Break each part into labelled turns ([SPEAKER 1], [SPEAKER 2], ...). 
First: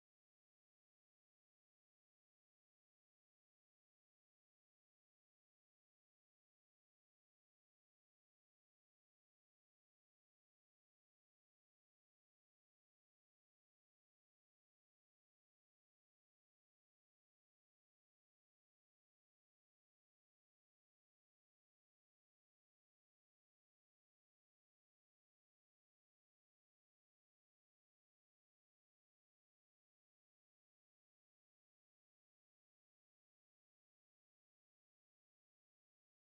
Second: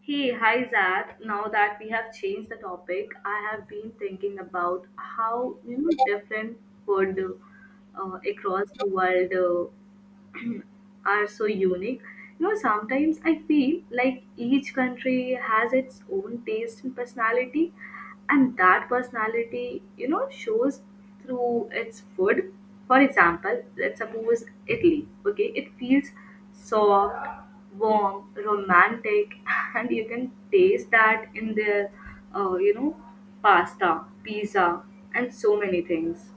[SPEAKER 1] Hey, hi Zach. Now that we have changed the topic, I have been thinking about how different food across the world are so unique. You know, sometimes I feel like each country has its own taste and personality, and that personality, you know, shows through its food. For example, let's suppose Italy, okay, it feels soft, warm, romantic, and you can taste that in their, uh, you know, pasta, pizza, and so many things.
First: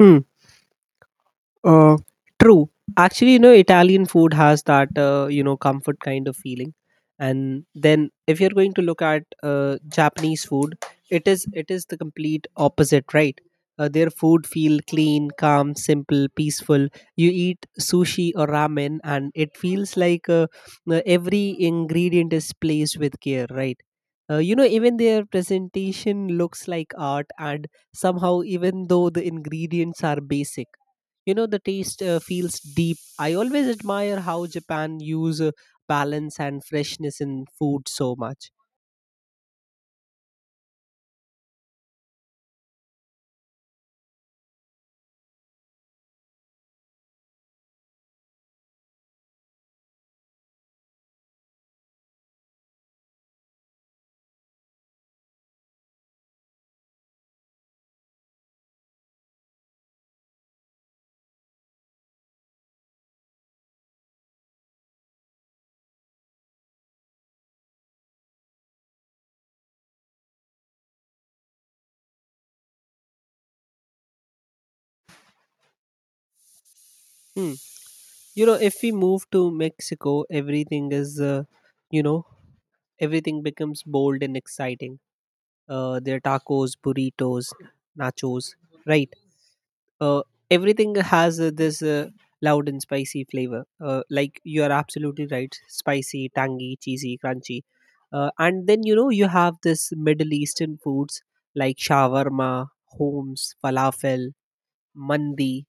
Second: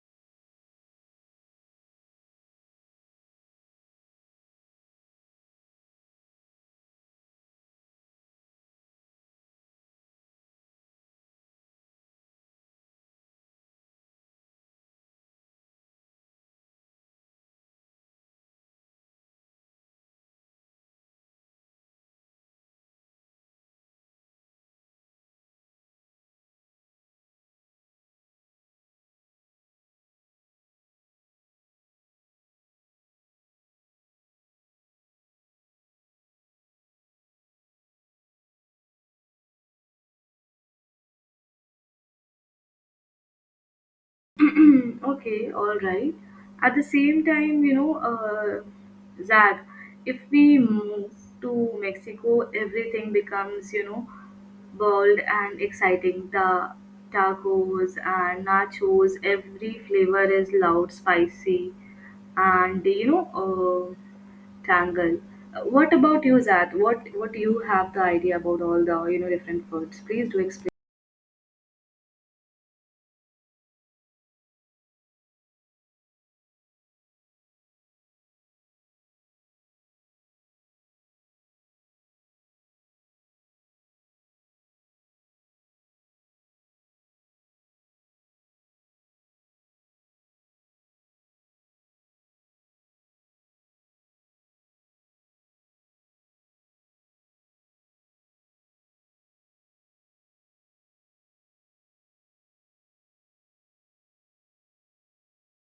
[SPEAKER 2] Hmm. Uh, True. Actually, you know, Italian food has that you know comfort kind of feeling, and then if you're going to look at Japanese food, it is the complete opposite, right? Their food feel clean, calm, simple, peaceful. You eat sushi or ramen, and it feels like every ingredient is placed with care, right? You know, even their presentation looks like art, and somehow, even though the ingredients are basic, you know the taste feels deep. I always admire how Japan use balance and freshness in food so much.
[SPEAKER 1] Okay, all right. At the same time, you know, Zach, if we move to Mexico, everything becomes, you know, bold and exciting. The tacos and nachos, every flavor is loud, spicy, and tangle. What about you, Zach? What do you have the idea about all the different foods? Please do explain.
[SPEAKER 2] Hmm. You know, if we move to Mexico, everything is you know everything becomes bold and exciting. Their tacos, burritos, nachos, right? uh, Everything has this loud and spicy flavor. Like, you are absolutely right: spicy, tangy, cheesy, crunchy. And then you know you have this Middle Eastern foods like shawarma, homes, falafel, mandi,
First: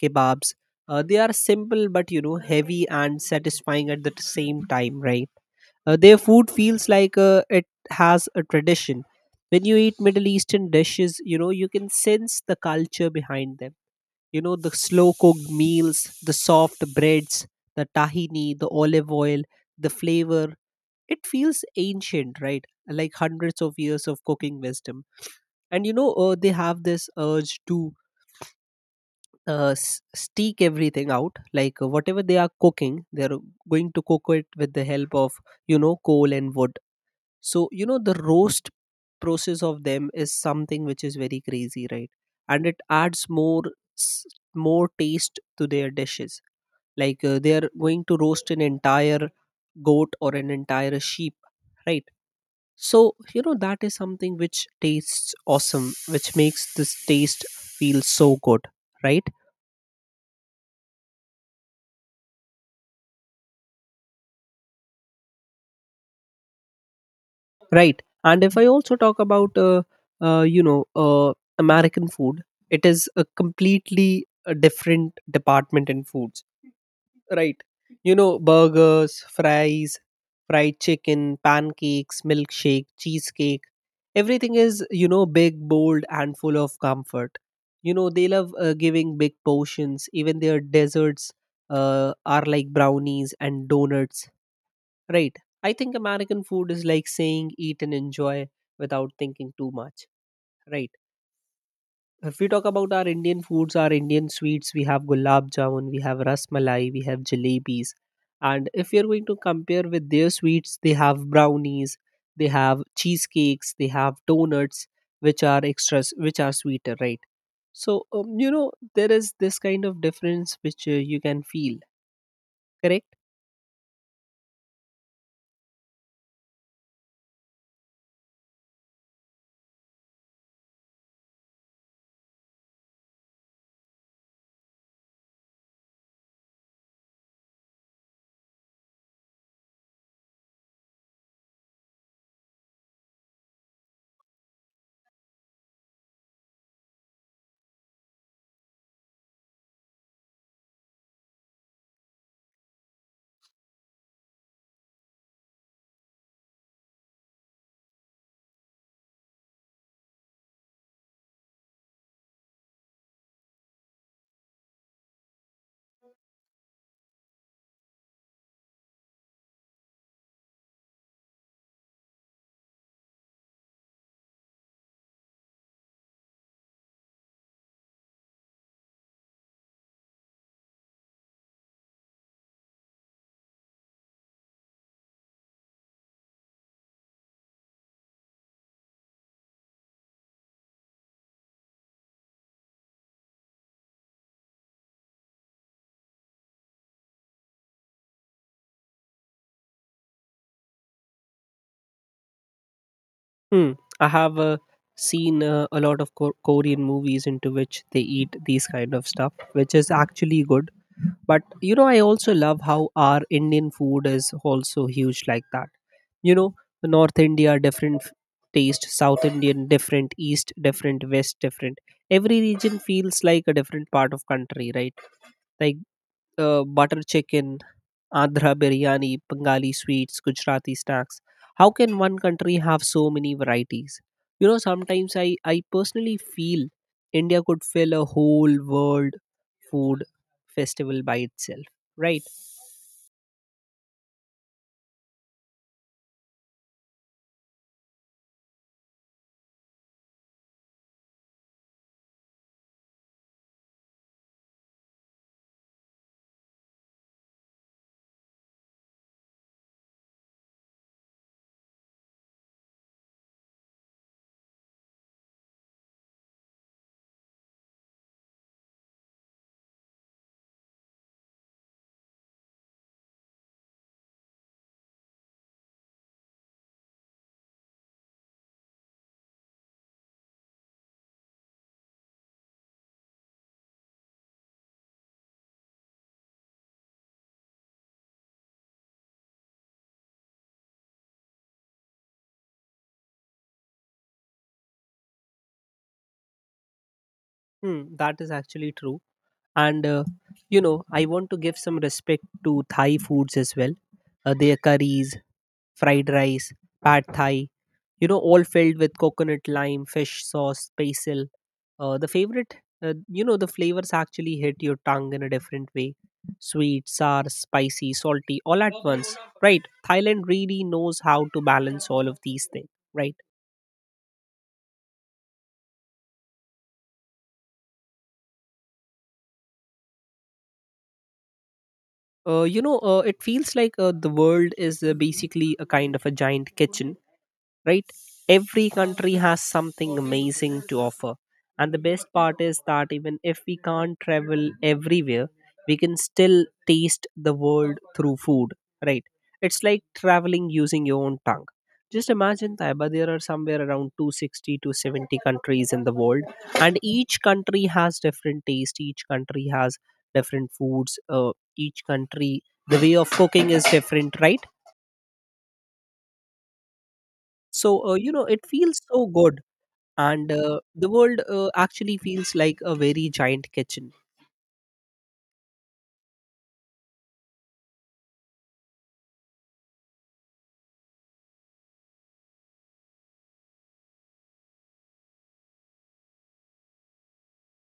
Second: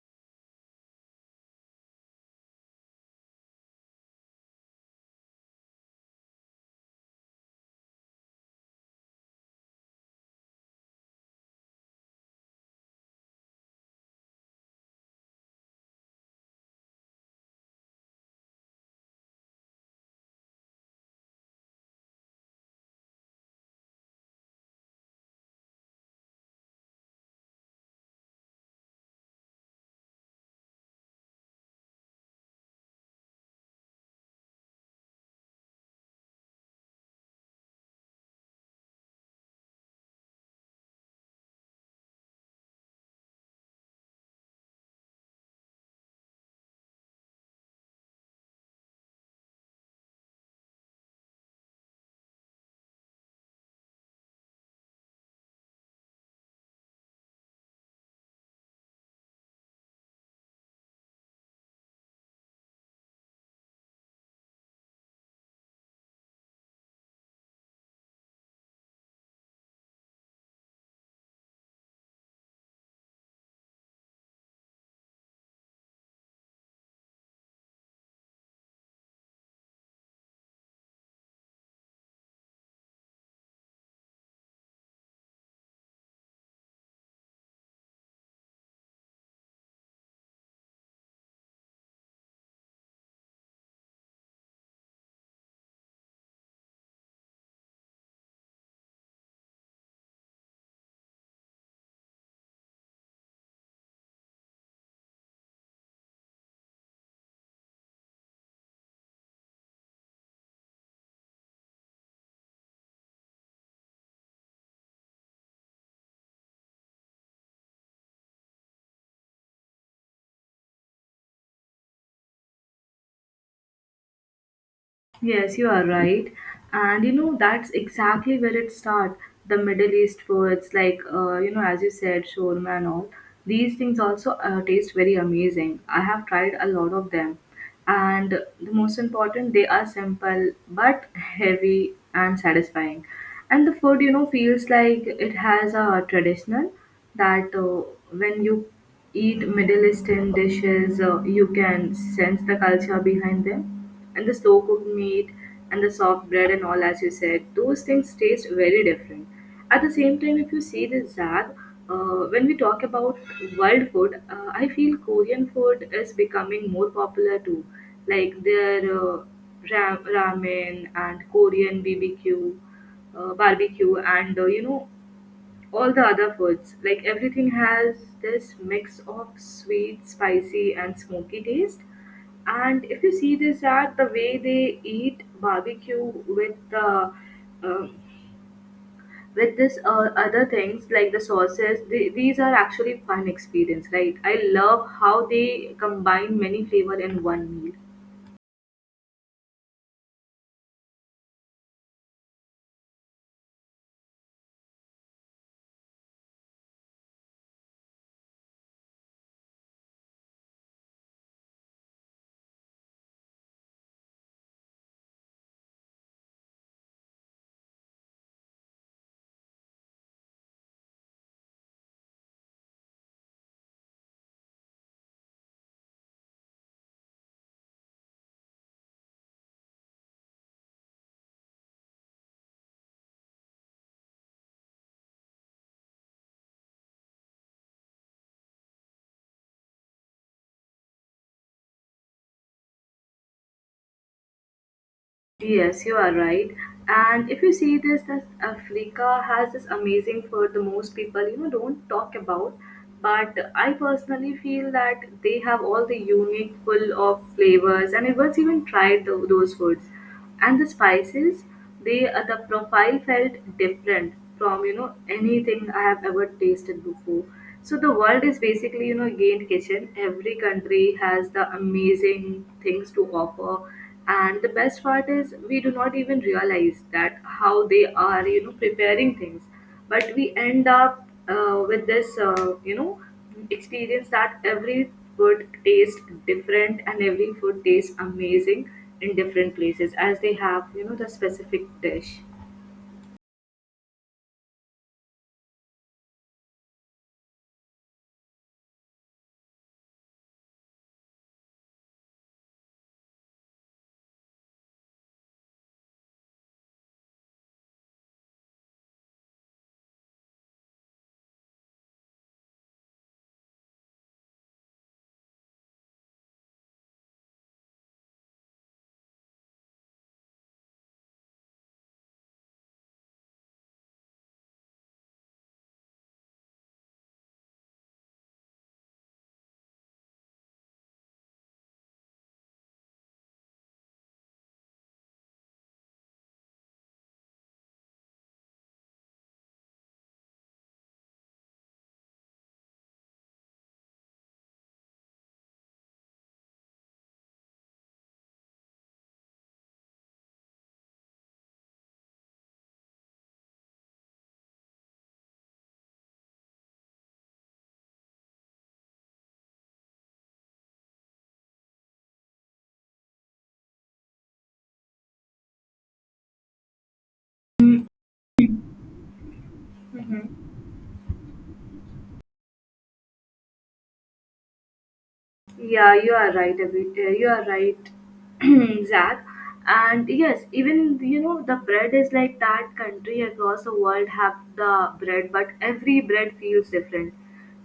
[SPEAKER 2] kebabs. They are simple but you know heavy and satisfying at the same time, right? Their food feels like it has a tradition. When you eat Middle Eastern dishes, you know you can sense the culture behind them. You know, the slow cooked meals, the soft breads, the tahini, the olive oil, the flavor. It feels ancient, right? Like hundreds of years of cooking wisdom, and you know they have this urge to steak everything out. Like whatever they are cooking, they're going to cook it with the help of, you know, coal and wood. So you know the roast process of them is something which is very crazy, right? And it adds more s- more taste to their dishes. Like they are going to roast an entire goat or an entire sheep, right? So you know that is something which tastes awesome, which makes this taste feel so good, right? Right. And if I also talk about, uh, you know, uh, American food, it is a completely different department in foods. Right. You know, burgers, fries, fried chicken, pancakes, milkshake, cheesecake. Everything is, you know, big, bold, and full of comfort. You know, they love giving big portions. Even their desserts are like brownies and donuts. Right. I think American food is like saying eat and enjoy without thinking too much. Right. If we talk about our Indian foods, our Indian sweets, we have gulab jamun, we have rasmalai, we have jalebis. And if you're going to compare with their sweets, they have brownies, they have cheesecakes, they have donuts, which are extras, which are sweeter, right? So, you know, there is this kind of difference which you can feel, correct?
[SPEAKER 1] Yes, you are right. And you know, that's exactly where it starts. The Middle East foods, like, as you said, shawarma and all, these things also taste very amazing. I have tried a lot of them. And the most important, they are simple but heavy and satisfying. And the food, you know, feels like it has a traditional that when you eat Middle Eastern dishes, you can sense the culture behind them and the slow cooked meat and the soft bread and all, as you said, those things taste very different. At the same time, if you see this, Zag, when we talk about world food, I feel Korean food is becoming more popular too, like their ramen and Korean BBQ, barbecue, and, all the other foods. Like everything has this mix of sweet, spicy, and smoky taste. And if you see this at the way they eat barbecue with the uh, with this other things like the sauces, they, these are actually fun experience, right? I love how they combine many flavor in one meal.
[SPEAKER 2] Hmm. I have seen a lot of Korean movies into which they eat these kind of stuff, which is actually good. But you know, I also love how our Indian food is also huge like that. You know, North India different taste, South Indian different, East different, West different. Every region feels like a different part of country, right? Like butter chicken, Andhra biryani, Bengali sweets, Gujarati snacks. How can one country have so many varieties? You know, sometimes I personally feel India could fill a whole world food festival by itself. Right?
[SPEAKER 1] Yes, you are right. And if you see this, that Africa has this amazing food the most people, you know, don't talk about. But I personally feel that they have all the unique full of flavors, and I once even tried those foods. And the spices, they, the profile felt different from, you know, anything I have ever tasted before. So the world is basically, you know, gained kitchen. Every country has the amazing things to offer, and the best part is, we do not even realize that how they are, you know, preparing things. But we end up with this, experience that every food tastes different and every food tastes amazing in different places as they have, you know, the specific dish.
[SPEAKER 2] Hmm, that is actually true. And, you know, I want to give some respect to Thai foods as well. Their curries, fried rice, pad thai, you know, all filled with coconut, lime, fish sauce, basil. The favorite You know, the flavors actually hit your tongue in a different way: sweet, sour, spicy, salty, all at once, right? Thailand really knows how to balance all of these things, right. You know, it feels like the world is basically a kind of a giant kitchen, right? Every country has something amazing to offer. And the best part is that even if we can't travel everywhere, we can still taste the world through food, right? It's like traveling using your own tongue. Just imagine, Taiba, there are somewhere around 260 to 70 countries in the world, and each country has different taste, each country has different foods, each country, the way of cooking is different, right? So, you know, it feels so good, and the world actually feels like a very giant kitchen.
[SPEAKER 1] Yeah, you are right, Abhi. You are right, Zach. And yes, even you know the bread is like that. Country across the world have the bread, but every bread feels different.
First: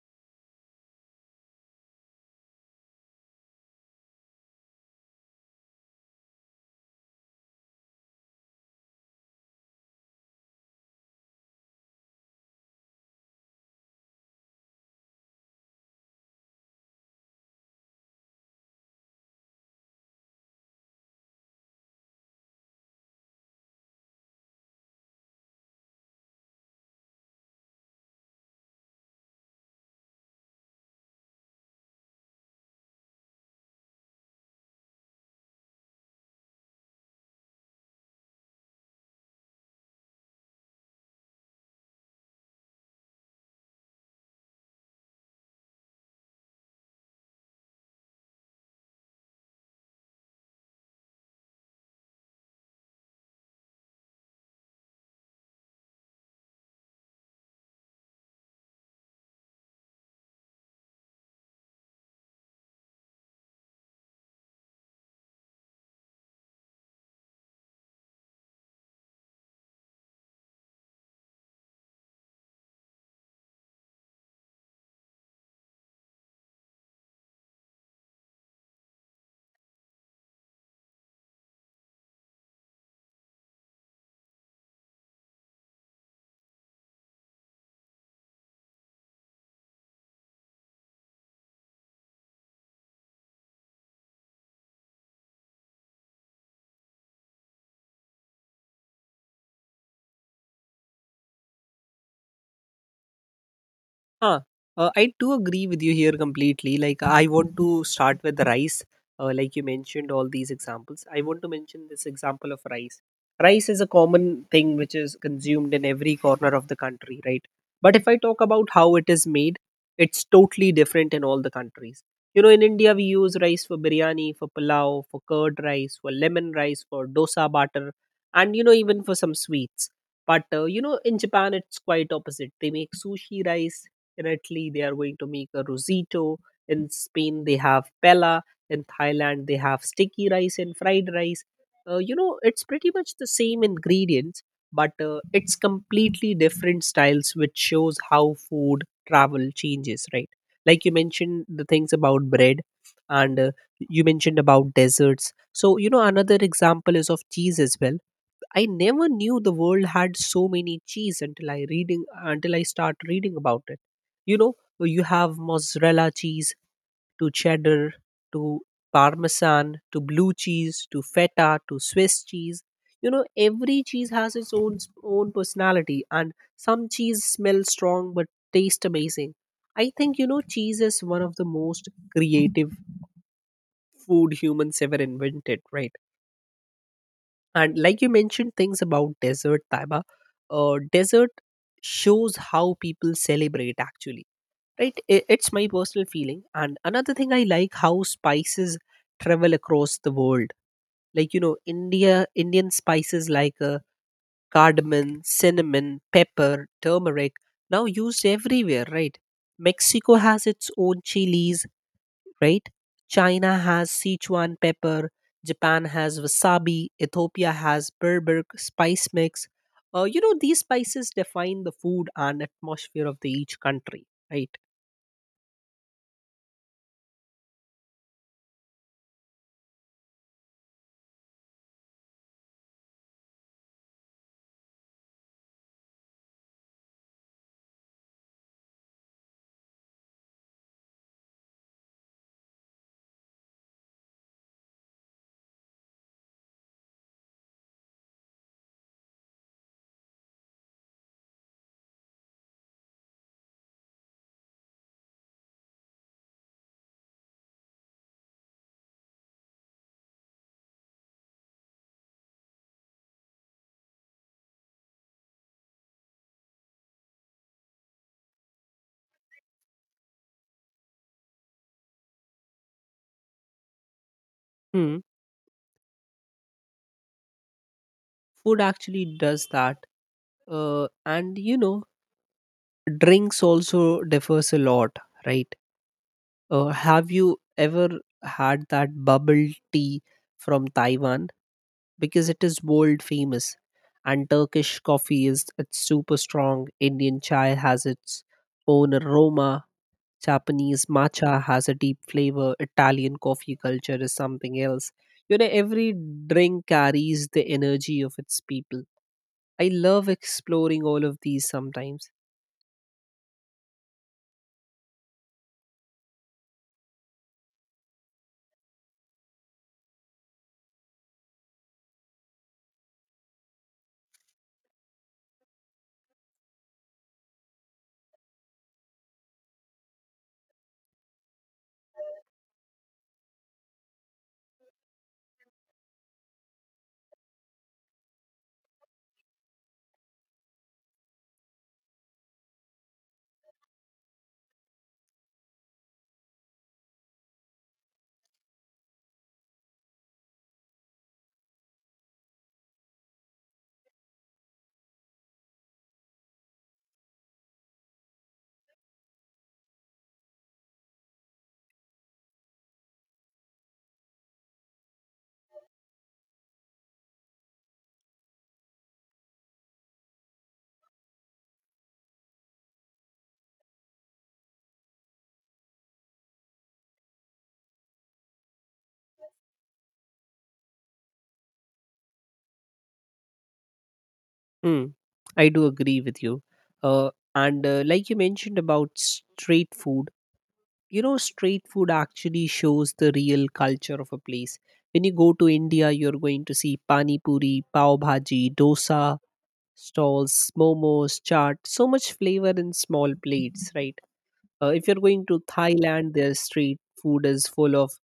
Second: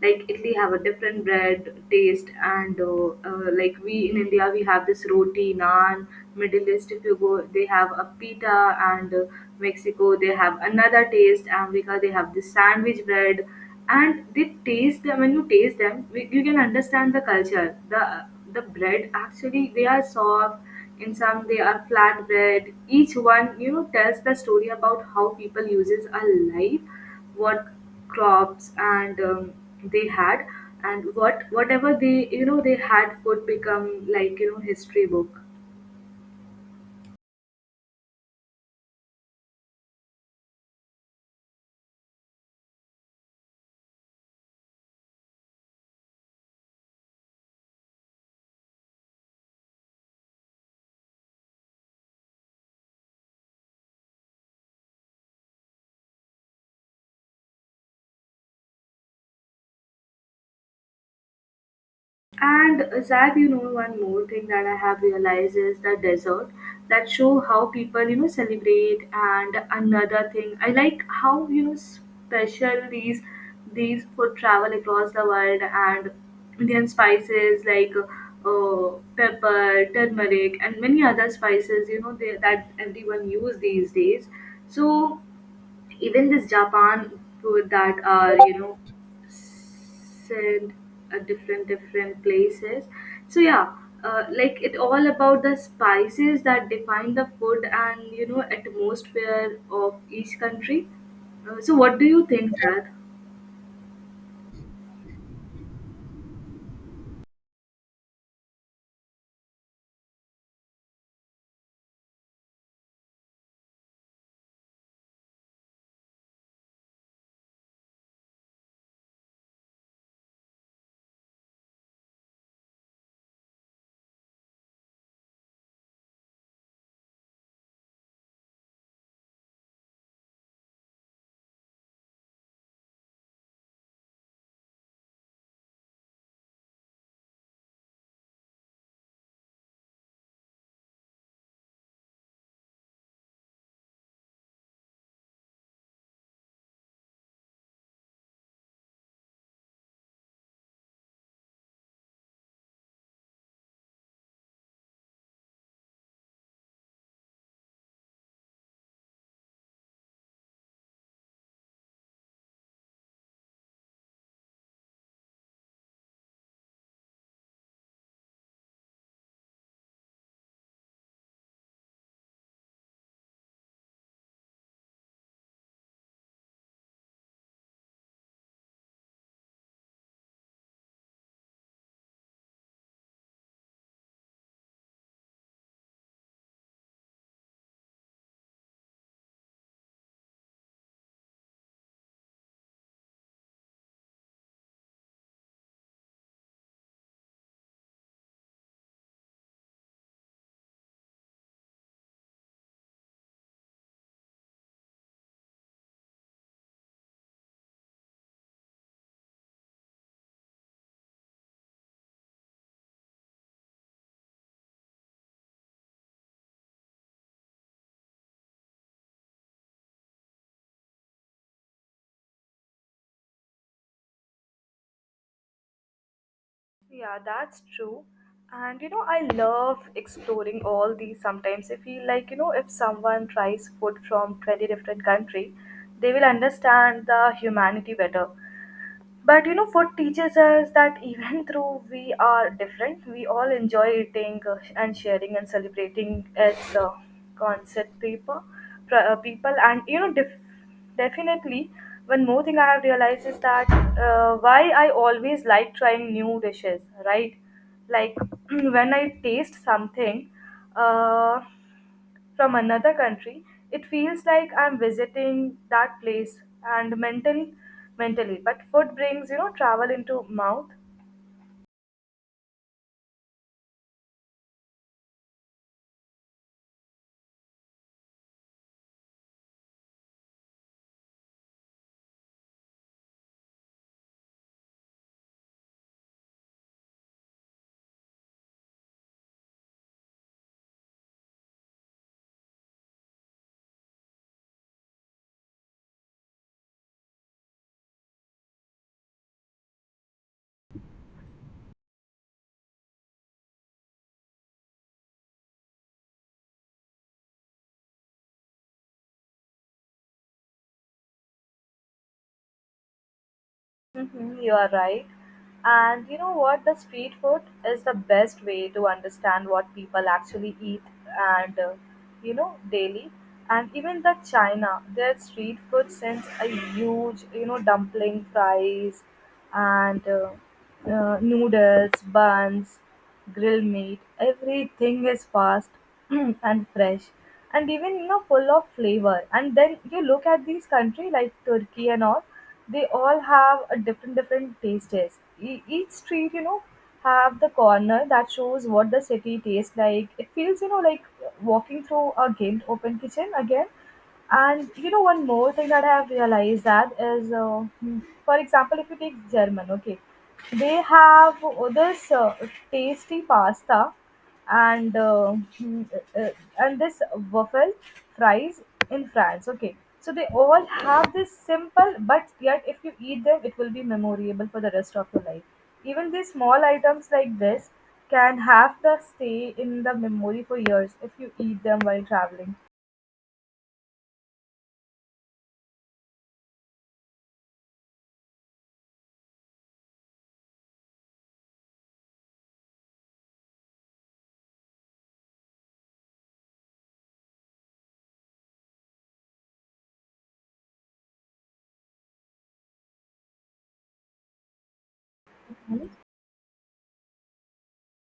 [SPEAKER 1] Like Italy have a different bread taste, and like we in India we have this roti, naan. Middle East, if you go, they have a pita, and, Mexico, they have another taste. America, they have this sandwich bread, and they taste them. When you taste them, you can understand the culture. the the bread, actually, they are soft in some, they are flat bread. Each one, you know, tells the story about how people uses a life, what crops and, they had, and what whatever they, you know, they had could become like, you know, history book. And Zach, you know, one more thing that I have realized is the desert that show how people, you know, celebrate. And another thing, I like how, you know, special these for travel across the world, and Indian spices like, uh, pepper, turmeric, and many other spices, you know, they, that everyone use these days. So even this Japan food that are, you know, sent at different different places. So yeah, like it all about the spices that define the food and, you know, atmosphere of each country. So what do you think that?
[SPEAKER 2] Huh. I do agree with you here completely. Like, I want to start with the rice. Like you mentioned, all these examples. I want to mention this example of rice. Rice is a common thing which is consumed in every corner of the country, right? But if I talk about how it is made, it's totally different in all the countries. You know, in India, we use rice for biryani, for pulao, for curd rice, for lemon rice, for dosa batter, and you know, even for some sweets. But you know, in Japan, it's quite opposite. They make sushi rice. In Italy, they are going to make a rosito. In Spain, they have pella. In Thailand, they have sticky rice and fried rice. You know, it's pretty much the same ingredients, but it's completely different styles, which shows how food travel changes, right? Like you mentioned the things about bread, and you mentioned about desserts. So you know another example is of cheese as well. I never knew the world had so many cheese until I start reading about it. You know, you have mozzarella cheese to cheddar to parmesan to blue cheese to feta to Swiss cheese. You know, every cheese has its own personality, and some cheese smell strong but taste amazing. I think, you know, cheese is one of the most creative food humans ever invented, right? And like you mentioned things about desert, Taiba, desert shows how people celebrate actually, right? It's my personal feeling. And another thing I like how spices travel across the world. Like, you know, India, Indian spices like cardamom, cinnamon, pepper, turmeric now used everywhere, right? Mexico has its own chilies, right? China has Sichuan pepper, Japan has wasabi, Ethiopia has Berberk spice mix. You know, these spices define the food and atmosphere of the each country, right?
[SPEAKER 1] Yeah, that's true. And you know, I love exploring all these. Sometimes I feel like, you know, if someone tries food from 20 different country, they will understand the humanity better. But you know, food teaches us that even though we are different, we all enjoy eating and sharing and celebrating its concept people, people, and, definitely. One more thing I have realized is that why I always like trying new dishes, right? Like when I taste something, uh, from another country, it feels like I'm visiting that place and mentally. But food brings, you know, travel into mouth.
[SPEAKER 2] Hmm. Food actually does that. And you know, drinks also differs a lot, right? Have you ever had that bubble tea from Taiwan? Because it is world famous. And Turkish coffee is it's super strong. Indian chai has its own aroma. Japanese matcha has a deep flavor. Italian coffee culture is something else. You know, every drink carries the energy of its people. I love exploring all of these sometimes.
[SPEAKER 1] Mhm, you are right. And you know what? The street food is the best way to understand what people actually eat and, you know, daily. And even the China, their street food sends a huge, you know, dumpling fries and noodles, buns, grilled meat. Everything is fast and fresh, and even, you know, full of flavor. And then you look at these country like Turkey and all. They all have a different different tastes. Each street, you know, have the corner that shows what the city tastes like. It feels, you know, like walking through a gamed open kitchen again. And you know, one more thing that I have realized that is, for example, if you take German, okay, they have this tasty pasta and, and this waffle fries in France, okay. So they all have this simple, but yet if you eat them, it will be memorable for the rest of your life. Even these small items like this can have the stay in the memory for years if you eat them while traveling.
[SPEAKER 2] Mm, I do agree with you. And Like you mentioned about street food, you know street food actually shows the real culture of a place. When you go to India, you're going to see pani puri, pav bhaji, dosa stalls, momos, chaat, so much flavor in small plates, right? If you're going to
[SPEAKER 1] Hmm?
[SPEAKER 2] Thailand, their street food is full of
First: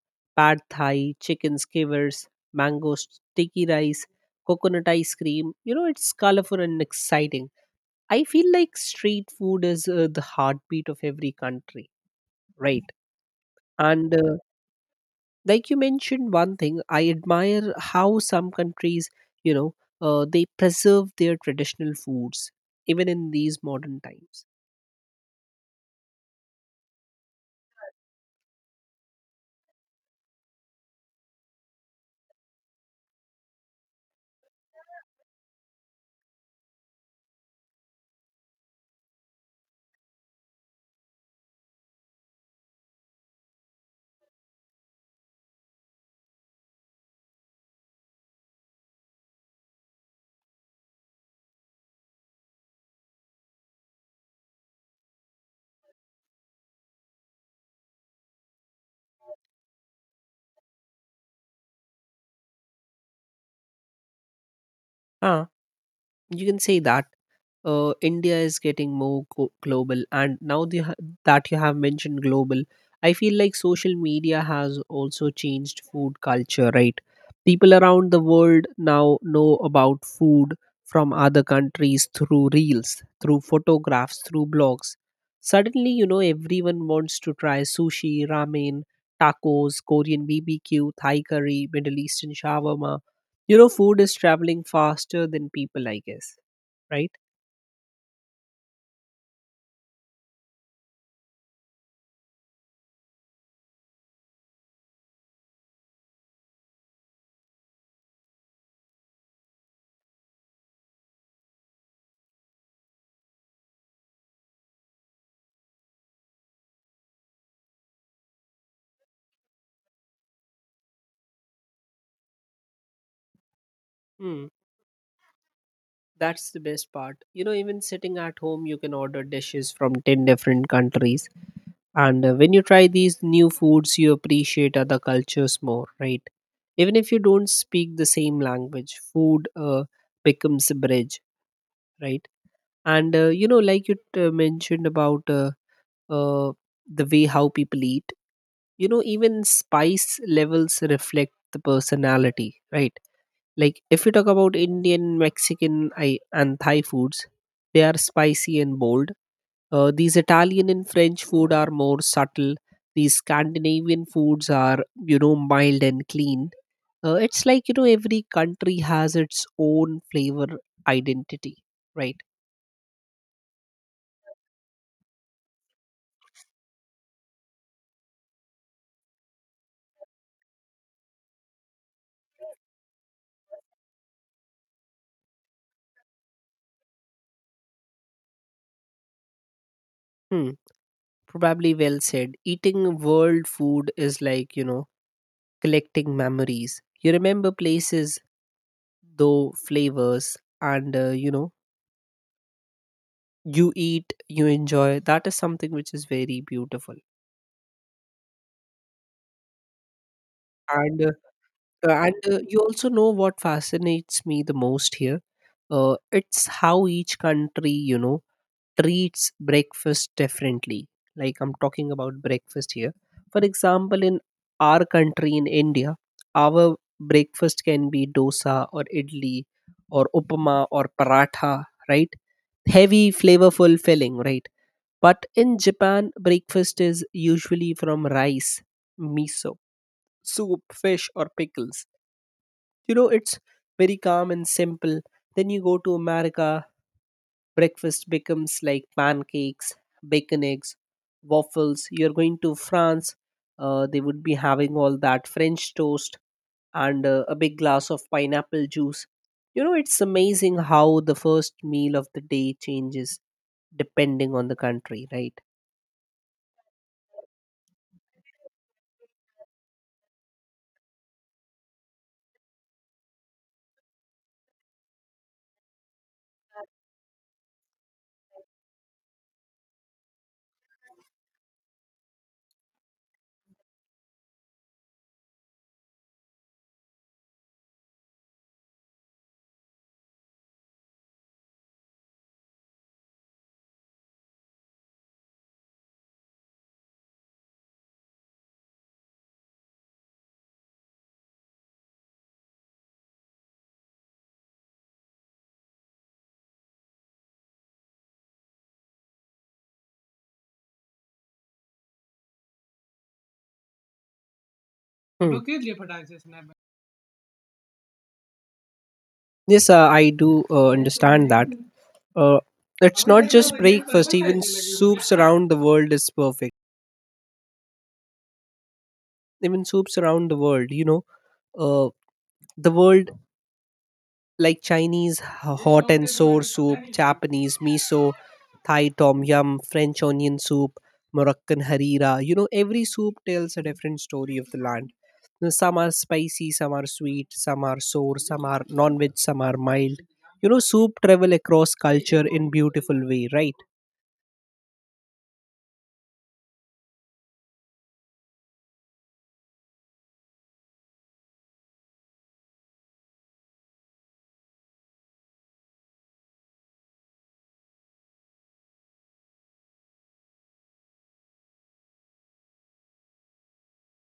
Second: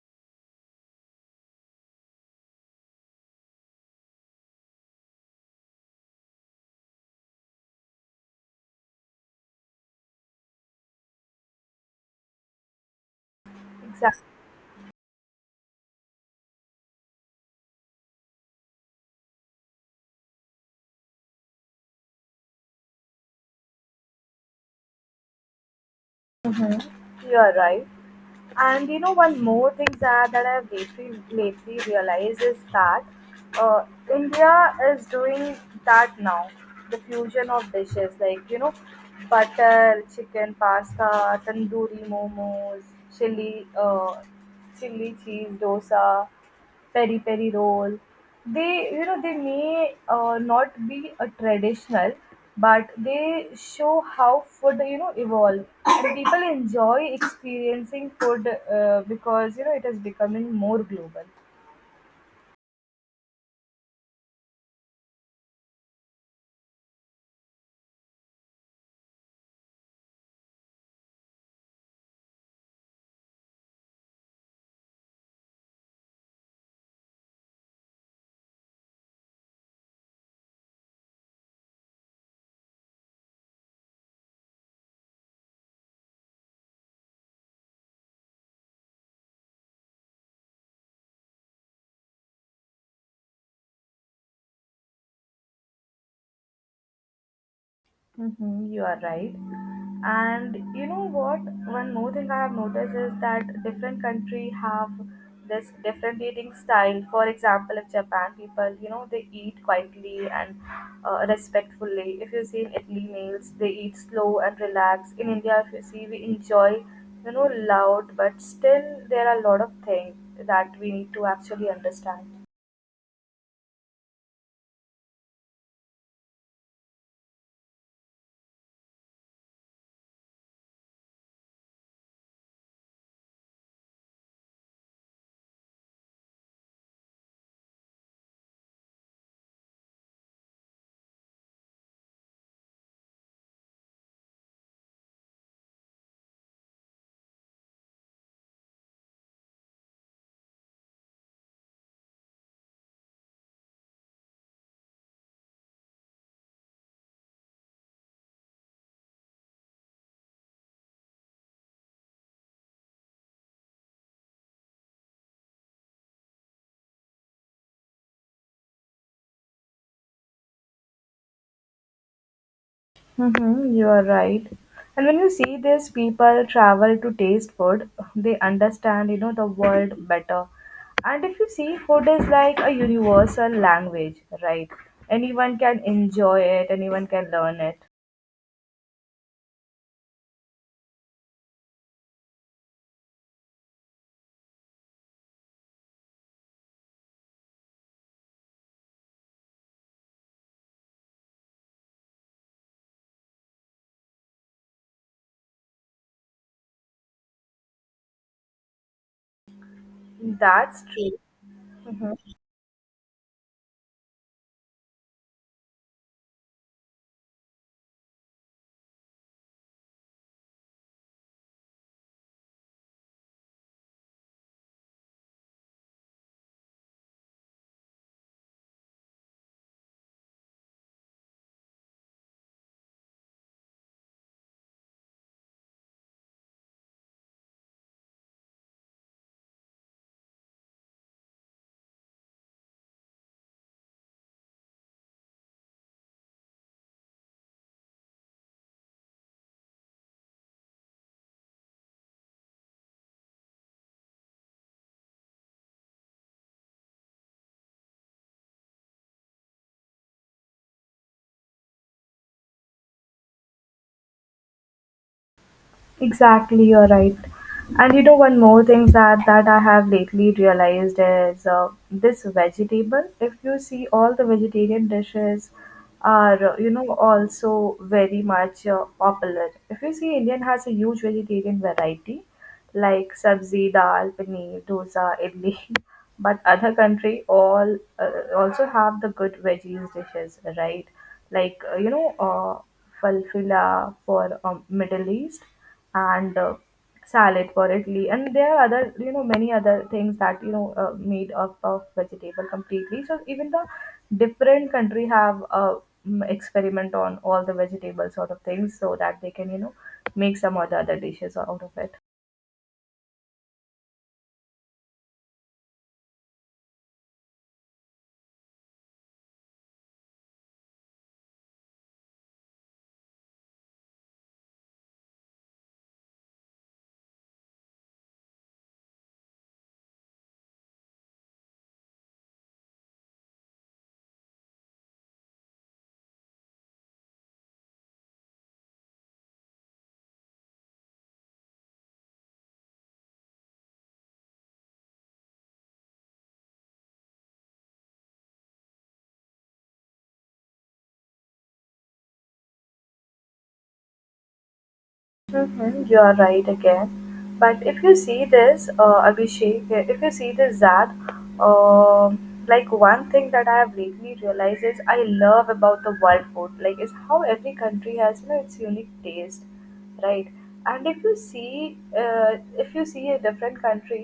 [SPEAKER 2] pad thai, chicken skewers, mango sticky rice, coconut ice cream. You know, it's colorful and exciting. I feel like street food is the heartbeat of every country, right? And
[SPEAKER 1] Exactly.
[SPEAKER 2] like you mentioned one thing, I admire how some countries, you know, they preserve their traditional foods even in these modern times.
[SPEAKER 1] Mm-hmm. You're right. And you know, one more thing, Zara, that I've lately realized is that uh, India is doing that now. The fusion of dishes like, you know, butter, chicken, pasta, tandoori momos, chili, uh, chili cheese, dosa peri peri roll. They, you know, they may not be a traditional, but they show how food, you know, evolve. And people enjoy experiencing food because you know it is becoming more global.
[SPEAKER 2] Ah, you can say that India is getting more global, and now the, that you have mentioned global, I feel like social media has also changed food culture, right? People around the world now know about food from other countries through reels, through photographs, through blogs. Suddenly, you know, everyone wants to try sushi, ramen, tacos, Korean BBQ, Thai curry, Middle Eastern shawarma. You know, food is traveling faster than people, I guess, right?
[SPEAKER 1] Mm-hmm, you are right. And you know what? One more thing I have noticed is that different country have this different eating style. For example, if Japan people, you know, they eat quietly and, respectfully. If you see in Italy meals, they eat slow and relaxed. In India, if you see, we enjoy, you know, loud, but still there are a lot of things that we need to actually understand.
[SPEAKER 2] That's the best part. You know, even sitting at home, you can order dishes from 10 different countries. And when you try these new foods, you appreciate other cultures more, right? Even if you don't speak the same language, food becomes a bridge, right? And, you know, like you mentioned about uh, the way how people eat, you know, even spice levels reflect the personality, right? Like if we talk about Indian, Mexican, I, and Thai foods, they are spicy and bold. These Italian and French food are more subtle. These Scandinavian foods are, you know, mild and clean. It's like you know every country has its own flavor identity, right?
[SPEAKER 1] Mm-hmm, you are right. And when you see this, people travel to taste food. They understand, you know, the world better. And if you see, food is like a universal language, right? Anyone can enjoy it. Anyone can learn it.
[SPEAKER 2] Hmm. Probably well said. Eating world food is like you know collecting memories. You remember places, though flavors, and you eat you enjoy that is something which is very beautiful
[SPEAKER 1] That's
[SPEAKER 2] and
[SPEAKER 1] true.
[SPEAKER 2] uh, and
[SPEAKER 1] Mhm.
[SPEAKER 2] uh, you also know what fascinates me the most here. It's how each country treats breakfast differently, like I'm talking about breakfast here. For example, in our country, in India, our breakfast can be dosa or idli or upama or paratha, right? Heavy, flavorful, filling, right? But in Japan, breakfast is usually from rice, miso, soup, fish, or pickles. You know, it's very calm and simple. Then you go to America, breakfast becomes like pancakes, bacon eggs, waffles. You're going to France, they would be having all that French toast and a big glass of pineapple juice. You know, it's amazing how the first meal of the day changes depending on the country, right?
[SPEAKER 1] Exactly, you're right. And you know, one more thing that I have lately realized is this vegetable. If you see, all the vegetarian dishes are, also very much popular. If you see, Indian has a huge vegetarian variety, like sabzi, dal, paneer, dosa, idli. But other country all also have the good veggies dishes, right? Like, falfila for, Middle East, and, salad for Italy, and there are other, you know, many other things that, you know, made up of vegetable completely. So even the different country have a experiment on all the vegetable sort of things so that they can, you know, make some other dishes out of it.
[SPEAKER 2] Hmm. Yes, I do understand that. Uh, it's not just breakfast, even soups around the world is perfect. Even soups around the world, uh, the world, like Chinese hot and sour soup, Japanese miso, Thai tom yum, French onion soup, Moroccan harira. You know, every soup tells a different story of the land. You know, some are spicy, some are sweet, some are sour, some are non veg, some are mild. You know, soup travel across culture in beautiful way, right?
[SPEAKER 1] Mm-hmm, you are right again. But if you see this, Abhishek, eh, if you see this, Zad, um like one thing that I have lately realized is I love about the world food, like is how every country has, you know, its unique taste, right? And if you see, a different country,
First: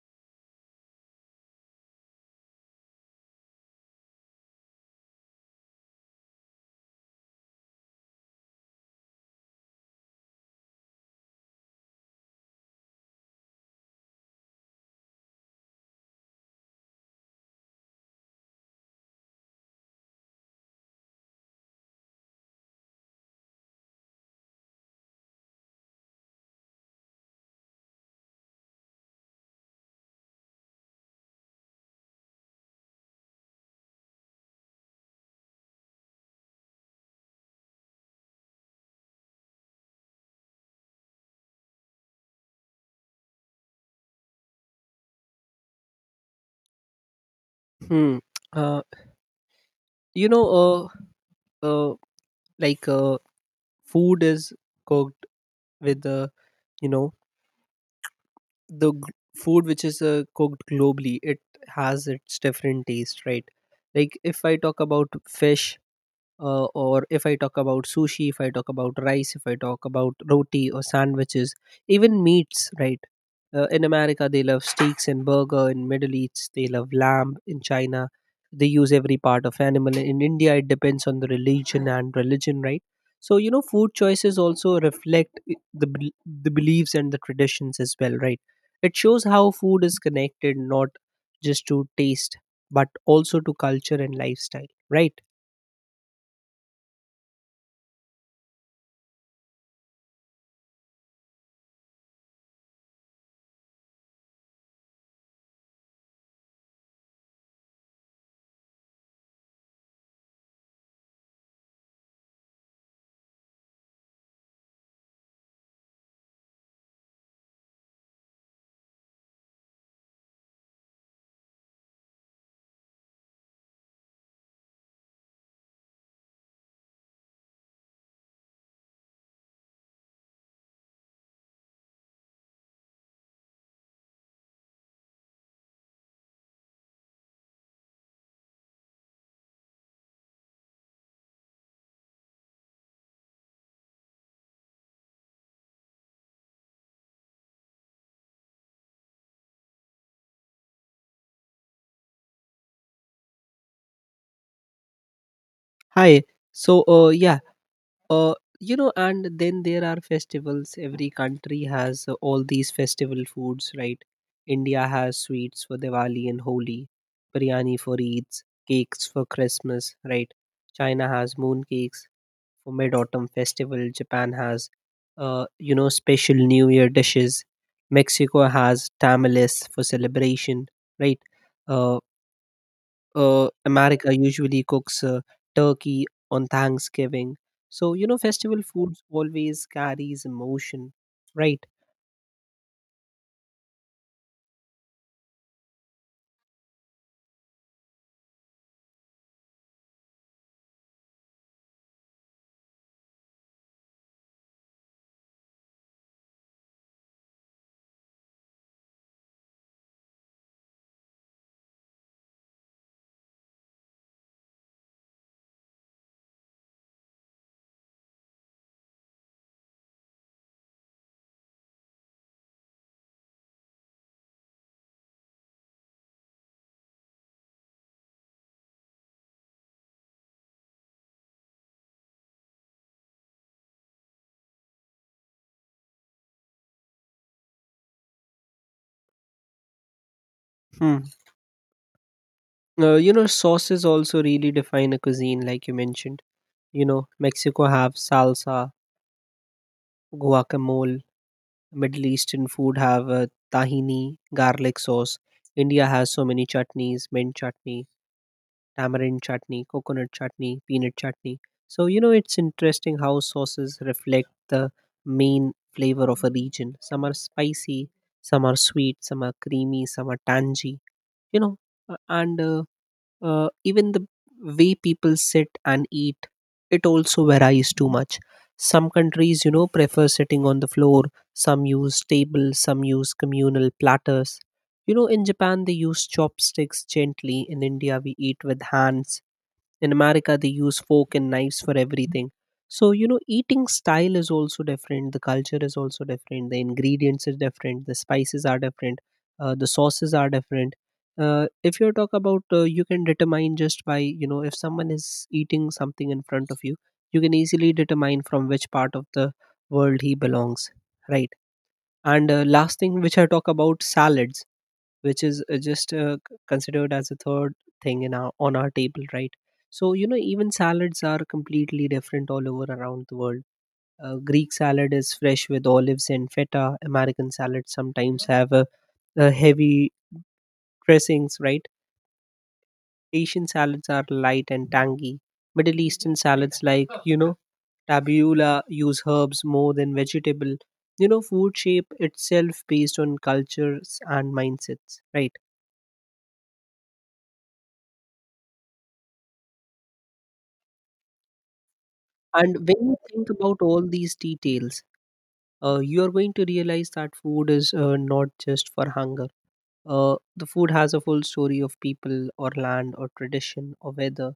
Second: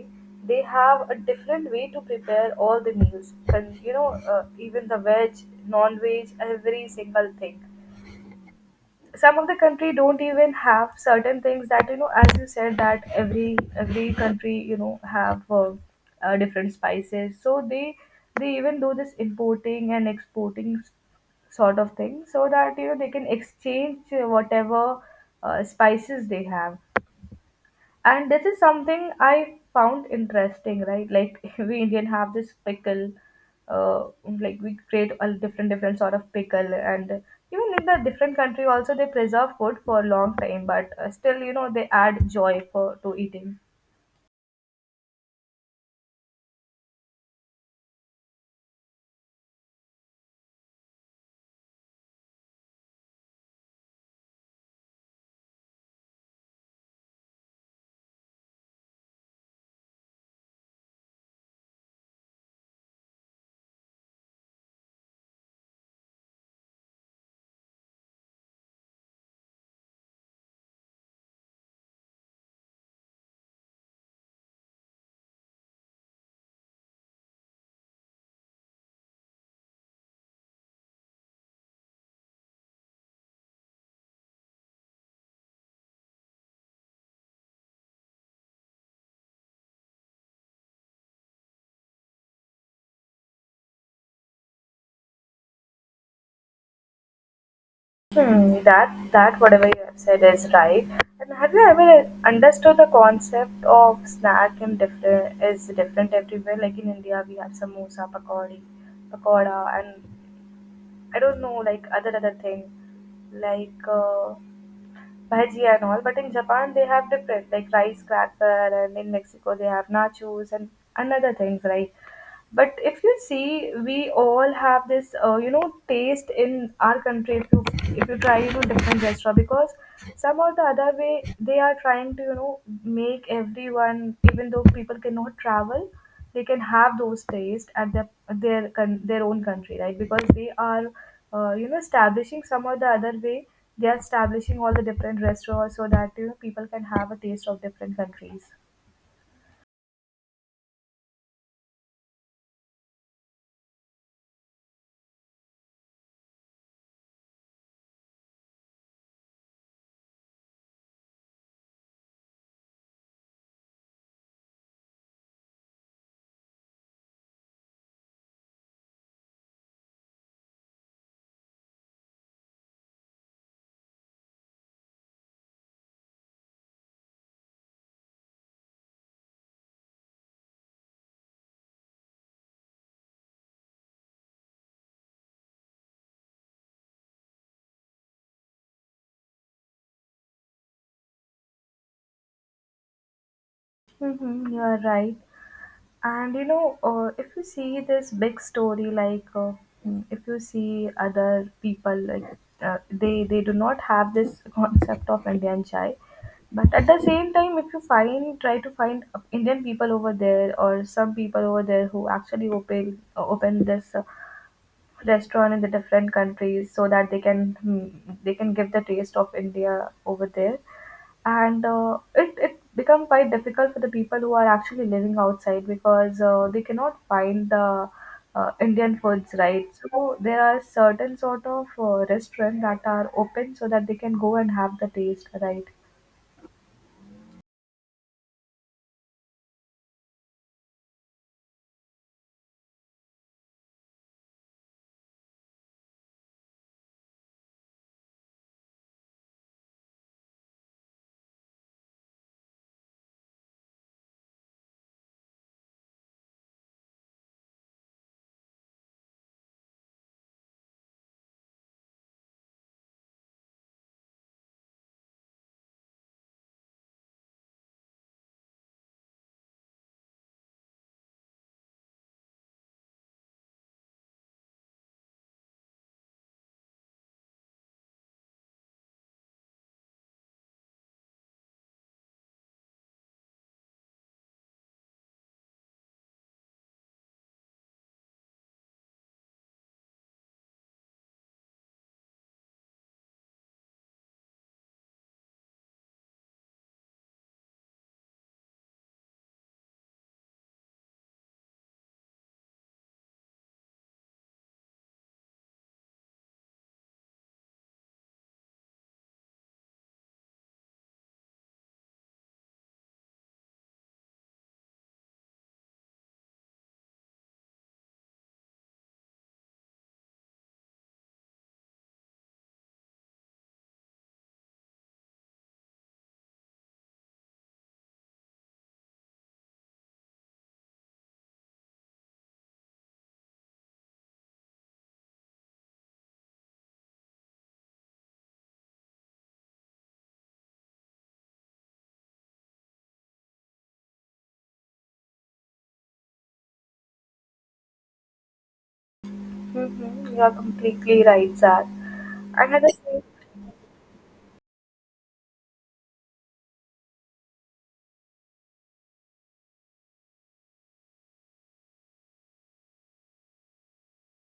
[SPEAKER 1] they have a different way to prepare all the meals. And you know, even the veg, non-veg, every single thing, some of the country don't even have certain things that, you know, as you said that every country, you know, have different spices, so they even do this importing and exporting sort of thing so that, you know, they can exchange, whatever spices they have. And this is something I found interesting, right? Like we Indian have this pickle, uh, like we create a different different sort of pickle, and even in the different country also they preserve food for a long time, but still, you know, they add joy for to eating.
[SPEAKER 2] Hmm. Uh, you know, uh, uh, like uh, Food is cooked with, you know, the g- food which is cooked globally, it has its different taste, right? Like if I talk about fish, or if I talk about sushi, if I talk about rice, if I talk about roti or sandwiches, even meats, right? In America, they love steaks and burger. In Middle East, they love lamb. In China, they use every part of animal. In India, it depends on the religion and religion, right? So you know, food choices also reflect the beliefs and the traditions as well, right? It shows how food is connected not just to taste but also to culture and lifestyle, right?
[SPEAKER 1] Hmm, that whatever you have said is right. And have you ever understood the concept of snack in different is different everywhere? Like in India, we have samosa, pakodi, pakoda, and I don't know like other thing like bhaji and all. But in Japan they have different like rice cracker, and in Mexico they have nachos and another things, right? But if you see, we all have this, taste in our country. If you try to different restaurant because some or the other way they are trying to, you know, make everyone, even though people cannot travel, they can have those taste at their their own country, right? Because they are, establishing some or the other way, they are establishing all the different restaurants so that, you know, people can have a taste of different countries.
[SPEAKER 2] Hi. So, yeah, uh, you know, and then there are festivals. Every country has all these festival foods, right? India has sweets for Diwali and Holi, biryani for Eids, cakes for Christmas, right? China has moon cakes for Mid Autumn Festival. Japan has, special New Year dishes. Mexico has tamales for celebration, right? Uh, America usually cooks turkey on Thanksgiving. So you know, festival foods always carries emotion, right?
[SPEAKER 1] Mm-hmm, you are right. And you know, if you see this big story, like, if you see other people, like, they do not have this concept of Indian chai. But at the same time, if you find try to find Indian people over there or some people over there who actually open open this restaurant in the different countries so that they can, they can give the taste of India over there, and it it become quite difficult for the people who are actually living outside because they cannot find the Indian foods, right. So there are certain sort of restaurants that are open so that they can go and have the taste, right.
[SPEAKER 2] Hmm. You know, sauces also really define a cuisine, like you mentioned. You know, Mexico have salsa, guacamole, Middle Eastern food have tahini, garlic sauce. India has so many chutneys, mint chutney, tamarind chutney, coconut chutney, peanut chutney. So, you know, it's interesting how sauces reflect the main flavor of a region. Some are spicy, some are sweet, some are creamy, some are tangy, you know, and even the way people sit and eat, it also varies too much. Some countries, you know, prefer sitting on the floor, some use tables, some use communal platters. You know, in Japan they use chopsticks gently, in India we eat with hands, in America they use fork and knives for everything. So you know, eating style is also different, the culture is also different, the ingredients is different, the spices are different, the sauces are different. If you talk about you can determine just by you know if someone is eating something in front of you, you can easily determine from which part of the world he belongs, right? And last thing which I talk about, salads, which is just considered as a third thing in our on our table, right? So you know, even salads are completely different all over around the world. Greek salad is fresh with olives and feta, American salads sometimes have a heavy dressings, right? Asian salads are light and tangy. Middle Eastern salads, like, you know, tabiola use herbs more than vegetable. You know, food shape itself based on cultures and mindsets, right?
[SPEAKER 1] Mm-hmm. You are completely right, Zach. And
[SPEAKER 2] And
[SPEAKER 1] at the
[SPEAKER 2] when you
[SPEAKER 1] same.
[SPEAKER 2] think about all these details, you are going to realize that food is not just for hunger. The food has a full story of people or land or tradition or weather,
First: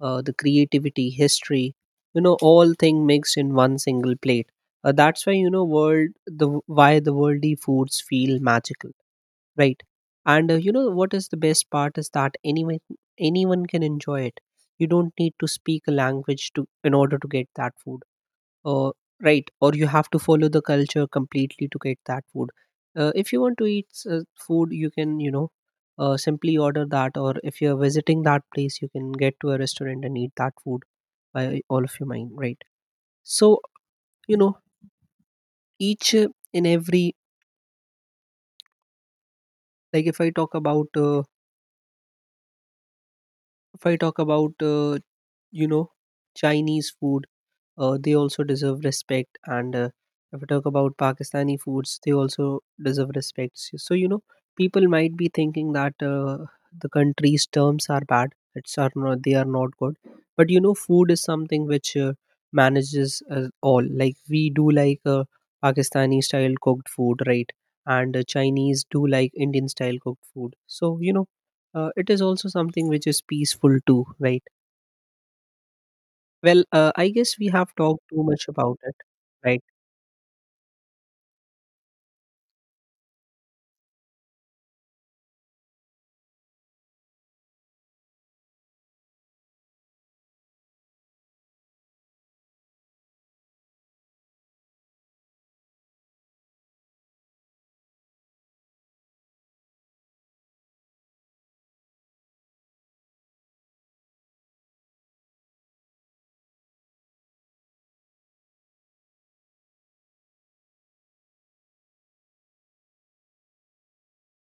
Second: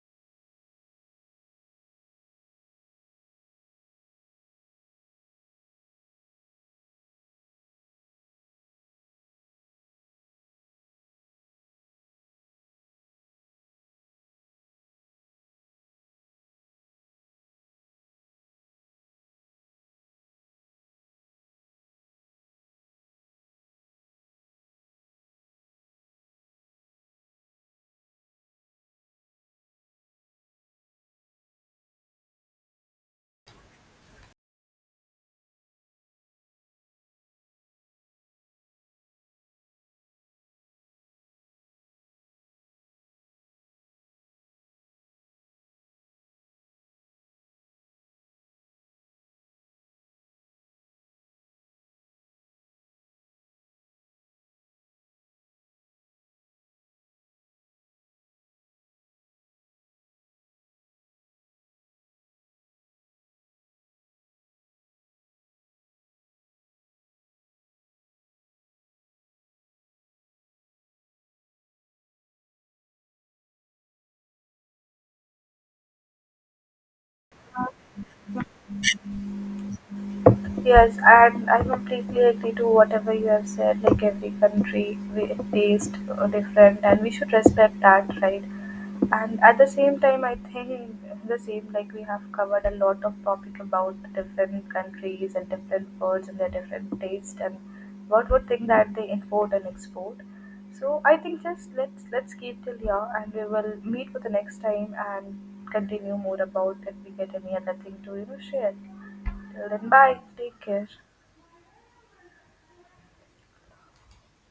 [SPEAKER 2] the creativity, history, you know, all thing mixed in one single plate. That's why you know world the why the worldly foods feel magical, right? And you know what is the best part is that anyone can enjoy it. You don't need to speak a language to in order to get that food, uh, right, or you have to follow the culture completely to get that food. If you want to eat food, you can you know simply order that, or if you're visiting that place, you can get to a restaurant and eat that food by all of your mind, right? So you know, each in every, like if I talk about, if i talk about uh, you know Chinese food, they also deserve respect. And if we talk about Pakistani foods, they also deserve respect. So, you know, people might be thinking that the country's terms are bad. It's are not They are not good, but you know, food is something which manages us all. Like we do like Pakistani style cooked food, right? And Chinese do like Indian style cooked food. So you know, it is also something which is peaceful too, right? Well, I guess we have talked too much about it, right?
[SPEAKER 1] Yes, and I completely agree to whatever you have said. Like every country, we taste different, and we should respect that, right? And at the same time, I think the same, like, we have covered a lot of topic about different countries and different foods and their different taste and what would thing that they import and export. So I think just let's keep till here, and we will meet for the next time and continue more about if we get any other thing to, you know, share. Till then, bye. Take care.